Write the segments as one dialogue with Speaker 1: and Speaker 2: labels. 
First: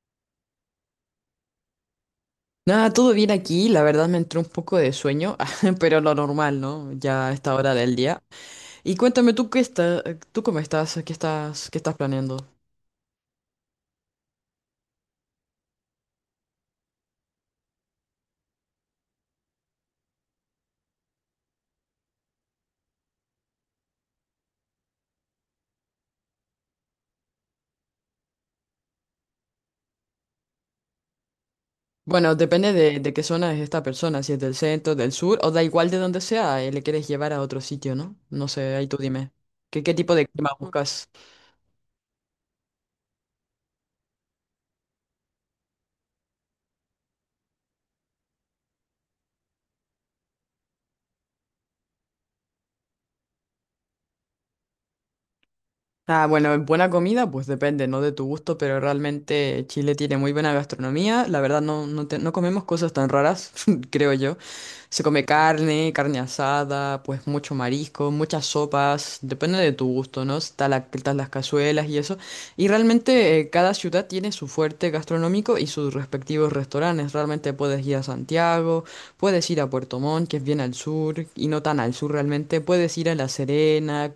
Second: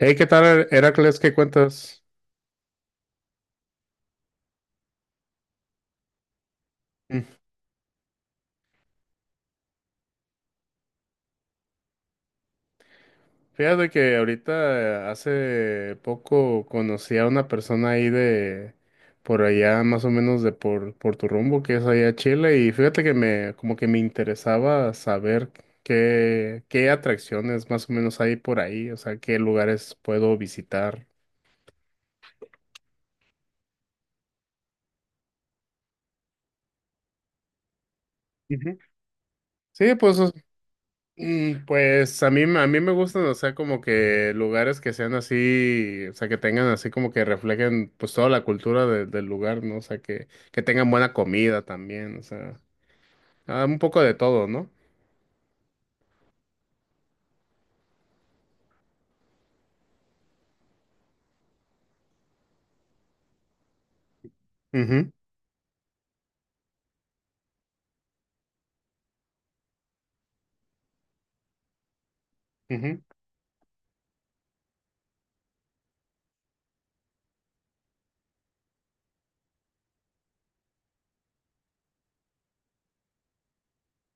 Speaker 1: Hey, ¿qué tal, Heracles? ¿Qué cuentas?
Speaker 2: Nada, todo bien aquí, la verdad me entró un poco de sueño, pero lo normal, ¿no?
Speaker 1: Mm.
Speaker 2: Ya a esta hora del día. Y cuéntame tú cómo estás, qué estás planeando.
Speaker 1: Fíjate que ahorita hace poco conocí a una persona ahí de por allá, más o menos de por tu rumbo, que es allá Chile, y fíjate que me como que me interesaba saber qué atracciones más o menos hay por ahí, o sea, qué lugares puedo visitar.
Speaker 2: Bueno, depende de qué zona es esta persona, si es del centro, del sur, o da igual de donde sea, le quieres llevar a otro sitio, ¿no? No sé,
Speaker 1: Ujú.
Speaker 2: ahí tú dime. ¿Qué
Speaker 1: Sí,
Speaker 2: tipo
Speaker 1: pues,
Speaker 2: de
Speaker 1: o
Speaker 2: clima buscas?
Speaker 1: Pues a mí me gustan, o sea, como que lugares que sean así, o sea, que tengan así como que reflejen pues toda la cultura del lugar, ¿no? O sea, que tengan buena comida también, o sea, ah, un poco de todo, no.
Speaker 2: Ah, bueno, en buena comida, pues depende, ¿no? De tu gusto, pero realmente Chile tiene muy buena gastronomía. La verdad, no, no, no comemos cosas tan raras, creo yo. Se
Speaker 1: Mhm,
Speaker 2: come carne, carne asada, pues mucho marisco, muchas sopas, depende de tu gusto, ¿no? Está la, están las cazuelas y eso. Y
Speaker 1: mhm,
Speaker 2: realmente cada ciudad tiene su fuerte gastronómico y sus respectivos restaurantes. Realmente puedes ir a Santiago, puedes ir a Puerto Montt, que es bien al sur, y no tan al sur realmente. Puedes ir a La Serena.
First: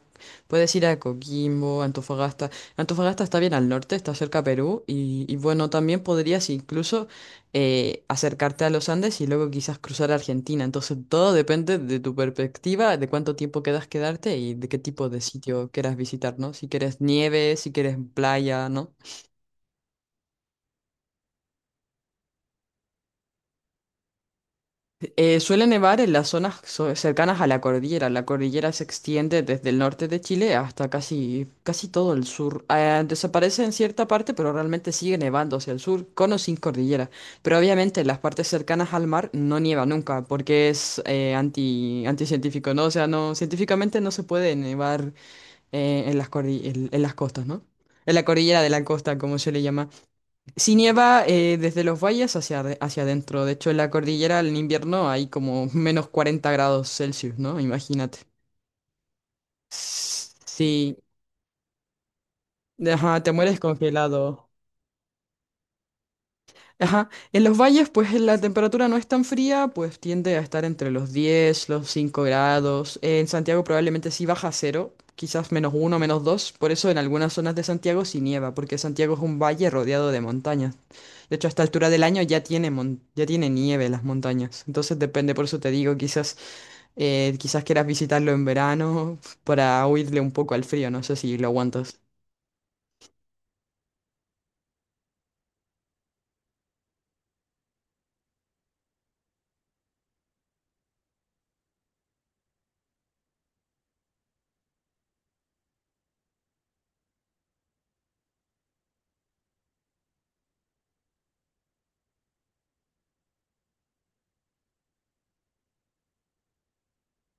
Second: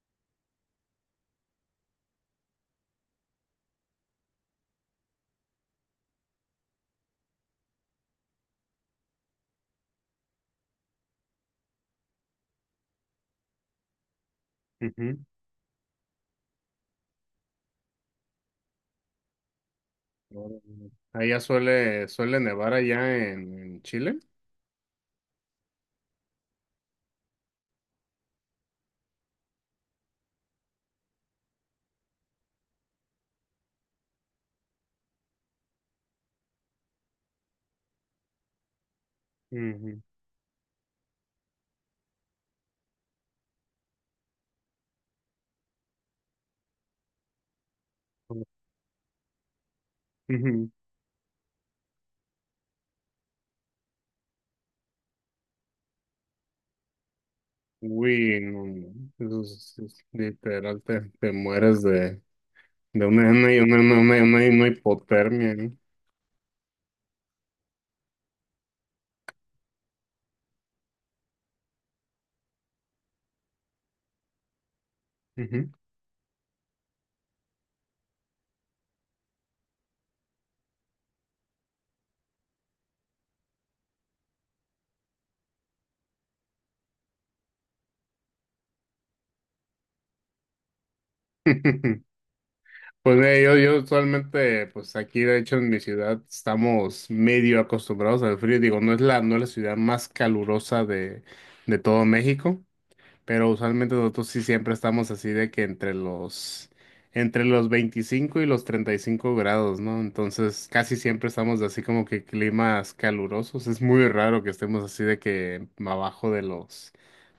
Speaker 2: Puedes ir a Coquimbo, Antofagasta. Antofagasta está bien al norte, está cerca a Perú. Y bueno, también podrías incluso acercarte a los Andes y luego quizás cruzar a Argentina. Entonces todo depende de tu perspectiva, de cuánto tiempo quedas quedarte y de qué tipo de
Speaker 1: mhm.
Speaker 2: sitio quieras visitar, ¿no? Si quieres nieve, si quieres playa, ¿no?
Speaker 1: Allá suele nevar allá en Chile.
Speaker 2: Suele nevar en las zonas cercanas a la cordillera. La cordillera se extiende desde el norte de Chile hasta casi, casi todo el sur. Desaparece en cierta parte, pero realmente sigue nevando hacia el sur, con o sin cordillera. Pero obviamente en las partes cercanas al mar no nieva
Speaker 1: Ujú,
Speaker 2: nunca, porque es anticientífico, ¿no? O sea, no, científicamente no se puede nevar en las en las costas, ¿no? En la cordillera de la costa, como se le llama.
Speaker 1: ujú.
Speaker 2: Sí nieva desde los valles hacia adentro. De hecho, en la cordillera en invierno hay como menos 40 grados Celsius, ¿no? Imagínate.
Speaker 1: Uy, no, no, eso es literal,
Speaker 2: Sí,
Speaker 1: te mueres de, de
Speaker 2: ajá,
Speaker 1: una,
Speaker 2: te
Speaker 1: una,
Speaker 2: mueres
Speaker 1: una, una, una-
Speaker 2: congelado.
Speaker 1: una hipotermia, ¿no?
Speaker 2: Ajá, en los valles pues la temperatura no es tan fría, pues tiende a estar entre los 10, los 5 grados. En Santiago probablemente sí baja a 0, quizás
Speaker 1: Ujú.
Speaker 2: menos 1, menos 2. Por eso en algunas zonas de Santiago sí nieva, porque Santiago es un valle rodeado de montañas. De hecho, a esta altura del año ya tiene, ya tiene nieve las montañas. Entonces depende, por eso te digo, quizás quieras visitarlo en verano para huirle un poco al frío. No sé si lo aguantas.
Speaker 1: Pues mira, yo usualmente, pues aquí de hecho en mi ciudad estamos medio acostumbrados al frío. Digo, no es la ciudad más calurosa de todo México, pero usualmente nosotros sí siempre estamos así de que entre los 25 y los 35 grados, ¿no? Entonces casi siempre estamos de así como que climas calurosos. Es muy raro que estemos así de que abajo de los,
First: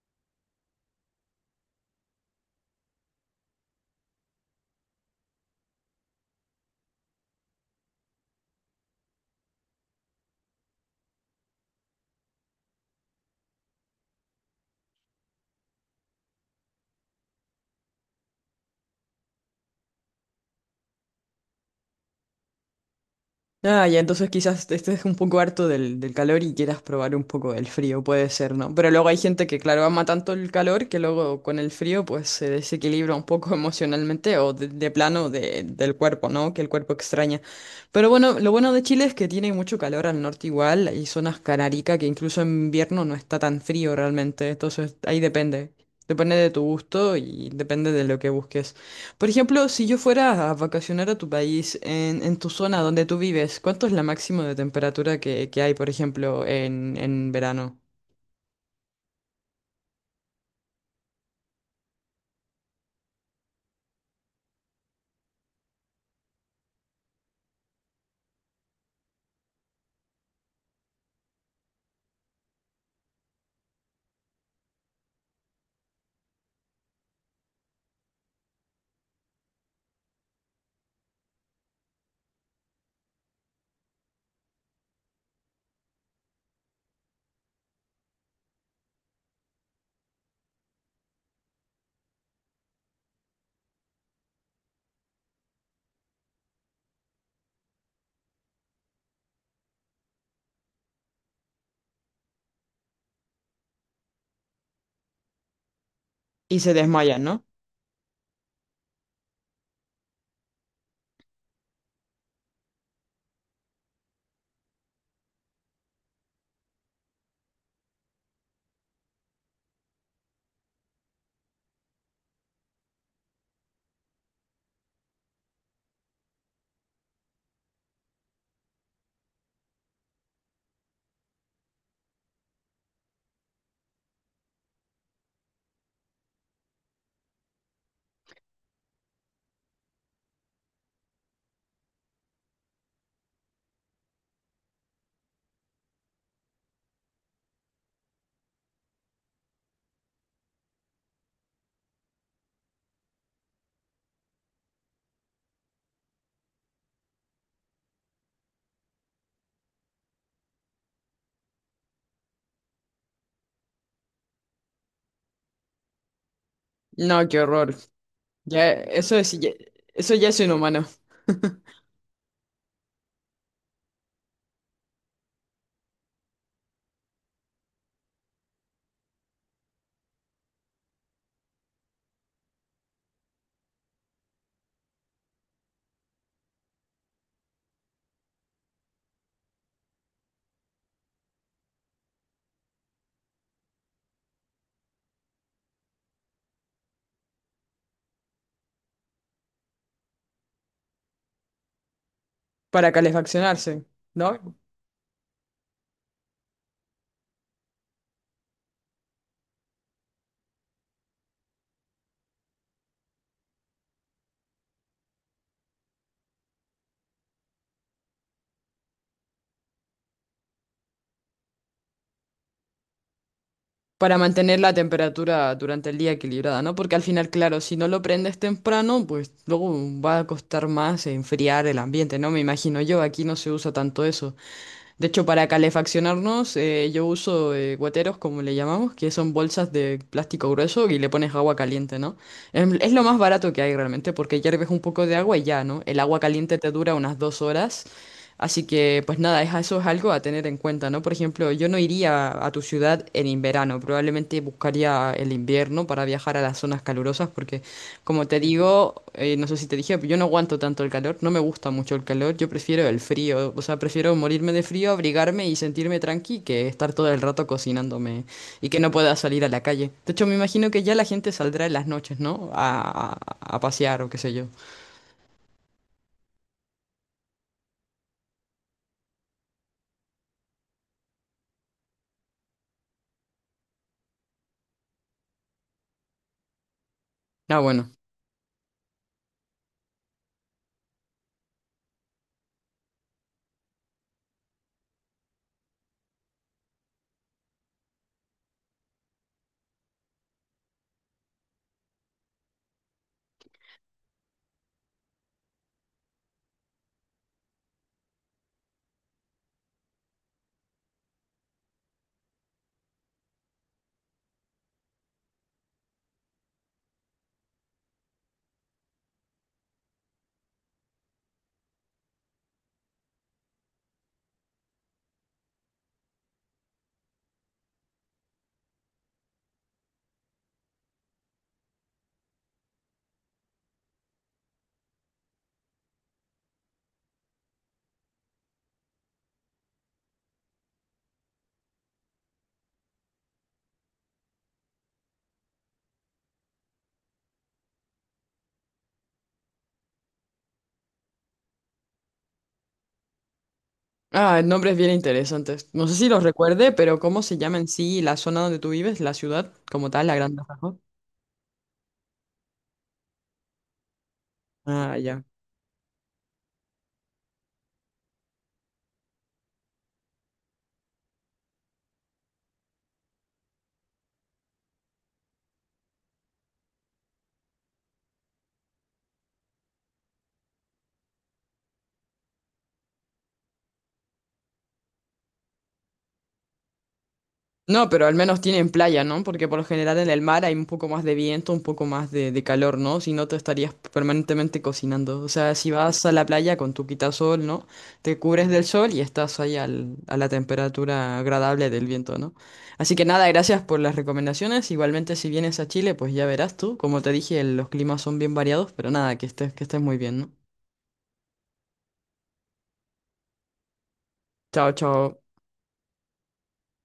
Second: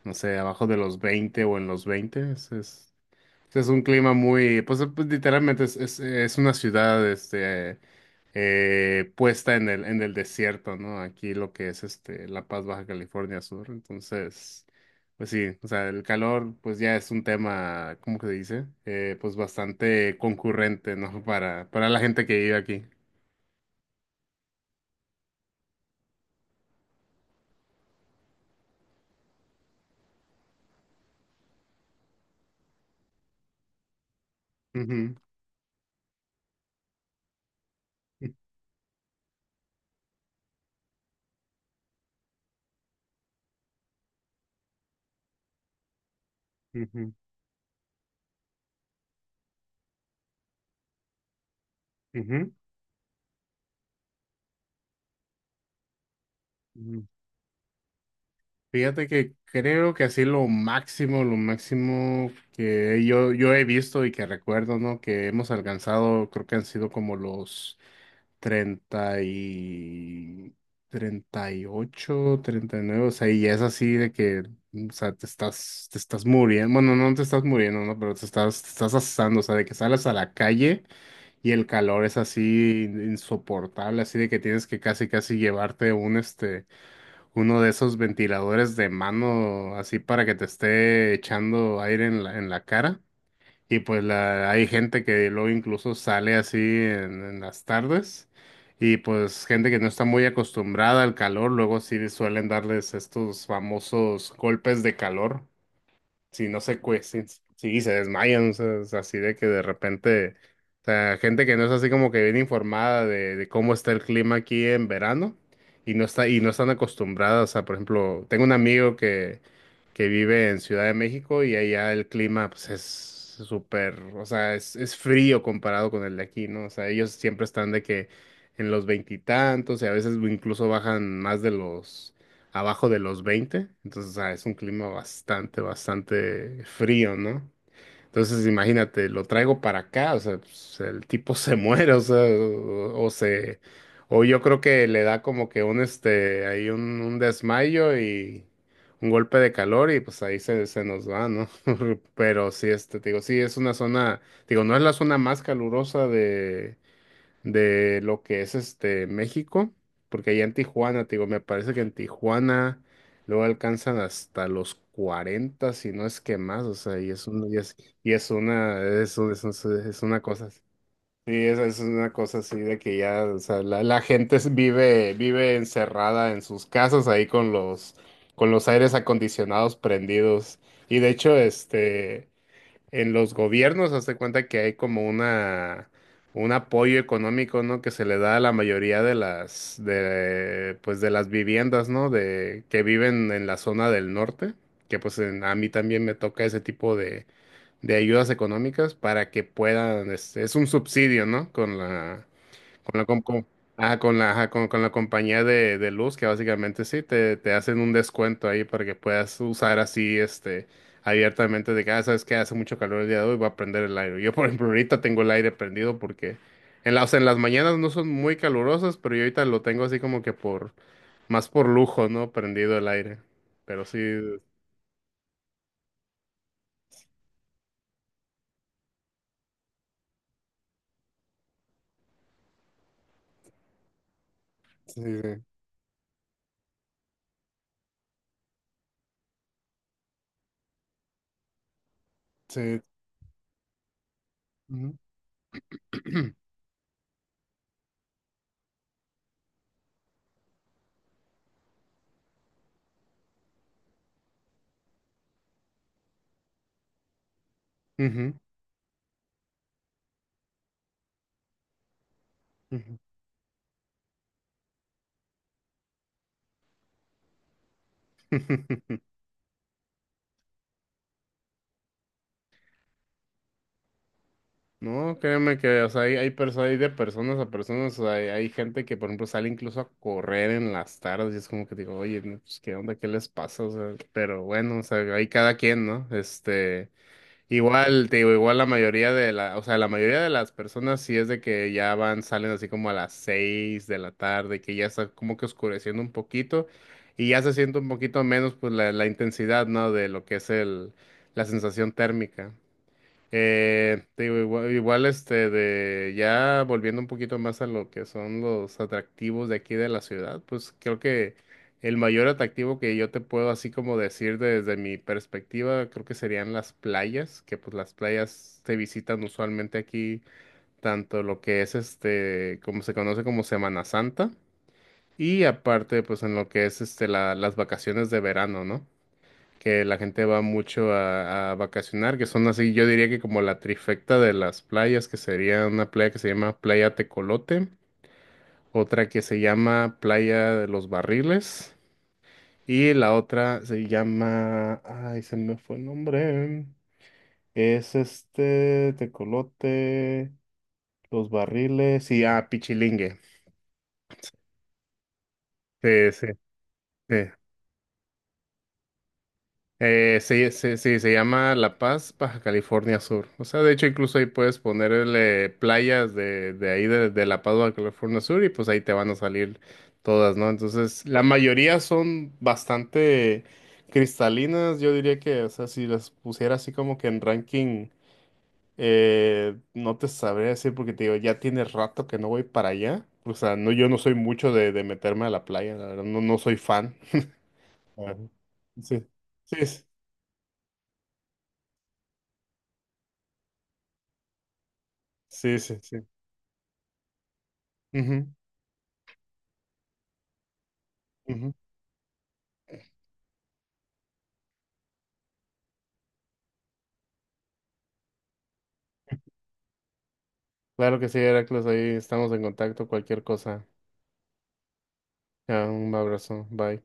Speaker 1: no sé, abajo de los 20 o en los 20. Es un clima muy, pues, literalmente es una ciudad puesta en el desierto, ¿no? Aquí lo que es este, La Paz, Baja California Sur. Entonces, pues sí, o sea, el calor pues ya es un tema, ¿cómo que se dice? Pues bastante concurrente, ¿no? Para la gente que vive aquí.
Speaker 2: Ah, ya, entonces quizás estés un poco harto del calor y quieras probar un poco el frío, puede ser, ¿no? Pero luego hay gente que, claro, ama tanto el calor que luego con el frío pues se desequilibra un poco emocionalmente o de
Speaker 1: Ujú,
Speaker 2: plano del cuerpo, ¿no? Que el cuerpo extraña. Pero bueno, lo bueno de Chile es que tiene mucho calor al norte igual, hay zonas canarica que incluso en invierno no está tan frío realmente, entonces ahí depende. Depende de tu
Speaker 1: ujú,
Speaker 2: gusto y depende de lo que busques. Por ejemplo, si yo fuera a vacacionar a tu país, en tu
Speaker 1: ujú,
Speaker 2: zona donde tú vives, ¿cuánto es la máxima de temperatura que hay, por ejemplo, en,
Speaker 1: ujú.
Speaker 2: en verano?
Speaker 1: Fíjate que creo que así lo máximo que yo he visto y que recuerdo, ¿no? Que hemos alcanzado, creo que han sido como los 30 y treinta treinta y ocho, treinta y nueve. O sea, y es así de que, o sea, te estás muriendo, bueno, no te estás muriendo, ¿no? Pero te estás asando, o sea, de que sales a la calle y el calor es así insoportable, así de que tienes que casi llevarte un, este uno de esos ventiladores de mano así para que te esté echando aire en en la cara. Y pues la, hay gente que luego incluso sale así en las tardes. Y pues gente que no está muy acostumbrada al calor, luego sí suelen darles estos famosos golpes de calor si no
Speaker 2: Y se
Speaker 1: se cue, si,
Speaker 2: desmayan, ¿no?
Speaker 1: si se desmayan, o sea, es así de que de repente, o sea, gente que no es así como que bien informada de cómo está el clima aquí en verano y y no están acostumbradas, o sea, por ejemplo, tengo un amigo que vive en Ciudad de México y allá el clima pues es súper, o sea, es frío comparado con el de aquí, ¿no? O sea, ellos siempre están de que en los veintitantos y a veces incluso bajan más de los abajo de los 20, entonces ah, es un clima bastante, bastante frío, ¿no? Entonces imagínate, lo traigo para acá, o sea, pues, el tipo se muere, o sea, o se, o yo creo que le da como que un desmayo y un golpe de calor y pues ahí se nos va, ¿no? Pero sí, este, te digo, sí, es una zona, digo, no es la zona más calurosa de lo que es este México, porque allá en Tijuana, te digo, me parece que en Tijuana luego alcanzan hasta los 40, si no es que más, o sea, y es
Speaker 2: No, qué
Speaker 1: un-
Speaker 2: horror.
Speaker 1: y es
Speaker 2: Ya,
Speaker 1: una, es,
Speaker 2: eso
Speaker 1: un-
Speaker 2: es,
Speaker 1: es, un- es
Speaker 2: eso
Speaker 1: una
Speaker 2: ya es
Speaker 1: cosa, así.
Speaker 2: inhumano.
Speaker 1: Sí, es una cosa así de que ya, o sea, la gente vive encerrada en sus casas ahí con los aires acondicionados prendidos, y de hecho, este en los gobiernos, hazte cuenta que hay como una un apoyo económico, ¿no? Que se le da a la mayoría de las de pues de las viviendas, ¿no? De que viven en la zona del norte, que pues en- a mí también me toca ese tipo de ayudas económicas para que puedan, este, es un subsidio, ¿no? Con la
Speaker 2: Para
Speaker 1: con la, com- com-
Speaker 2: calefaccionarse,
Speaker 1: ajá,
Speaker 2: ¿no?
Speaker 1: con la compañía de luz, que básicamente sí, te hacen un descuento ahí para que puedas usar así, este, abiertamente de que, ah, sabes que hace mucho calor el día de hoy, voy a prender el aire. Yo, por ejemplo, ahorita tengo el aire prendido porque en en las mañanas no son muy calurosas, pero yo ahorita lo tengo así como que más por lujo, ¿no? Prendido el aire. Pero sí,
Speaker 2: Para mantener la temperatura durante el día equilibrada, ¿no? Porque al final, claro, si no lo prendes temprano, pues luego va a costar más enfriar el ambiente, ¿no? Me imagino yo, aquí no se usa tanto eso.
Speaker 1: sí,
Speaker 2: De hecho,
Speaker 1: sí.
Speaker 2: para calefaccionarnos, yo uso guateros, como le llamamos, que son bolsas de plástico grueso y le pones agua caliente, ¿no?
Speaker 1: Sí.
Speaker 2: Es lo más barato que hay realmente, porque hierves un
Speaker 1: Ujú.
Speaker 2: poco de agua y ya, ¿no? El agua caliente te dura unas 2 horas. Así que, pues nada, eso es algo a tener en cuenta, ¿no? Por ejemplo, yo no iría a tu ciudad en verano, probablemente buscaría el invierno para viajar a las zonas calurosas, porque como
Speaker 1: Ujú,
Speaker 2: te digo, no sé si te dije, pero yo no aguanto tanto el calor, no me gusta mucho el calor, yo prefiero
Speaker 1: ujú.
Speaker 2: el frío, o sea, prefiero morirme de frío, abrigarme y sentirme tranqui que estar todo el rato cocinándome y que no pueda salir a la calle. De hecho, me imagino que ya la gente saldrá en las noches, ¿no? A pasear o qué sé yo.
Speaker 1: No, créeme que, o sea, hay de personas a personas, o sea, hay gente que, por ejemplo, sale incluso a correr en las tardes y es como que digo, oye, no, pues, ¿qué onda? ¿Qué les pasa? O sea, pero bueno, o sea, hay cada quien, ¿no? Este,
Speaker 2: Ah, bueno.
Speaker 1: igual, te digo, igual la mayoría de la, o sea, la mayoría de las personas sí es de que ya van, salen así como a las seis de la tarde, que ya está como que oscureciendo un poquito y ya se siente un poquito menos, pues, la intensidad, ¿no? De lo que es el, la sensación térmica. Te digo, igual, este de ya volviendo un poquito más a lo que son los atractivos de aquí de la ciudad, pues creo que el mayor atractivo que yo te puedo así como decir desde mi perspectiva, creo que serían las playas, que pues las playas se visitan usualmente aquí, tanto lo que es este, como se conoce como Semana Santa, y aparte pues en lo que es este las vacaciones de verano, ¿no? Que la gente va mucho a vacacionar, que son así, yo diría que como la trifecta de las playas, que sería una playa que se llama Playa Tecolote, otra que se llama Playa de los Barriles, y la otra se llama, ay, se me fue el nombre, es este Tecolote, Los Barriles y, ah, Pichilingue.
Speaker 2: Ah, nombres bien interesantes. No sé si
Speaker 1: Sí,
Speaker 2: los
Speaker 1: sí,
Speaker 2: recuerde, pero
Speaker 1: sí.
Speaker 2: ¿cómo se llama en sí la zona donde tú vives, la ciudad como tal, la Gran
Speaker 1: Sí,
Speaker 2: Badajoz?
Speaker 1: sí, sí, se llama La Paz, Baja California Sur. O sea, de hecho, incluso ahí puedes
Speaker 2: Ah, ya.
Speaker 1: ponerle playas de ahí, de La Paz, Baja California Sur, y pues ahí te van a salir todas, ¿no? Entonces, la mayoría son bastante cristalinas. Yo diría que, o sea, si las pusiera así como que en ranking, no te sabría decir porque te digo, ya tiene rato que no voy para allá. O sea, no, yo no soy mucho de meterme a la playa, la verdad, no, no soy fan.
Speaker 2: No, pero al
Speaker 1: Ajá.
Speaker 2: menos tienen playa,
Speaker 1: Sí,
Speaker 2: ¿no? Porque por lo
Speaker 1: sí,
Speaker 2: general en el mar hay un poco más de viento, un poco más de calor, ¿no? Si no, te estarías permanentemente cocinando. O sea,
Speaker 1: sí,
Speaker 2: si
Speaker 1: sí, sí.
Speaker 2: vas
Speaker 1: Sí,
Speaker 2: a la playa con tu quitasol, ¿no? Te
Speaker 1: ujú,
Speaker 2: cubres del sol y estás ahí a la temperatura
Speaker 1: ujú.
Speaker 2: agradable del viento, ¿no? Así que nada, gracias por las recomendaciones. Igualmente, si vienes a Chile, pues ya verás tú. Como te dije, los climas son bien variados, pero nada, que estés muy bien, ¿no?
Speaker 1: Claro que sí, Heracles, ahí estamos en contacto, cualquier cosa.
Speaker 2: Chao, chao.
Speaker 1: Ya, un abrazo, bye.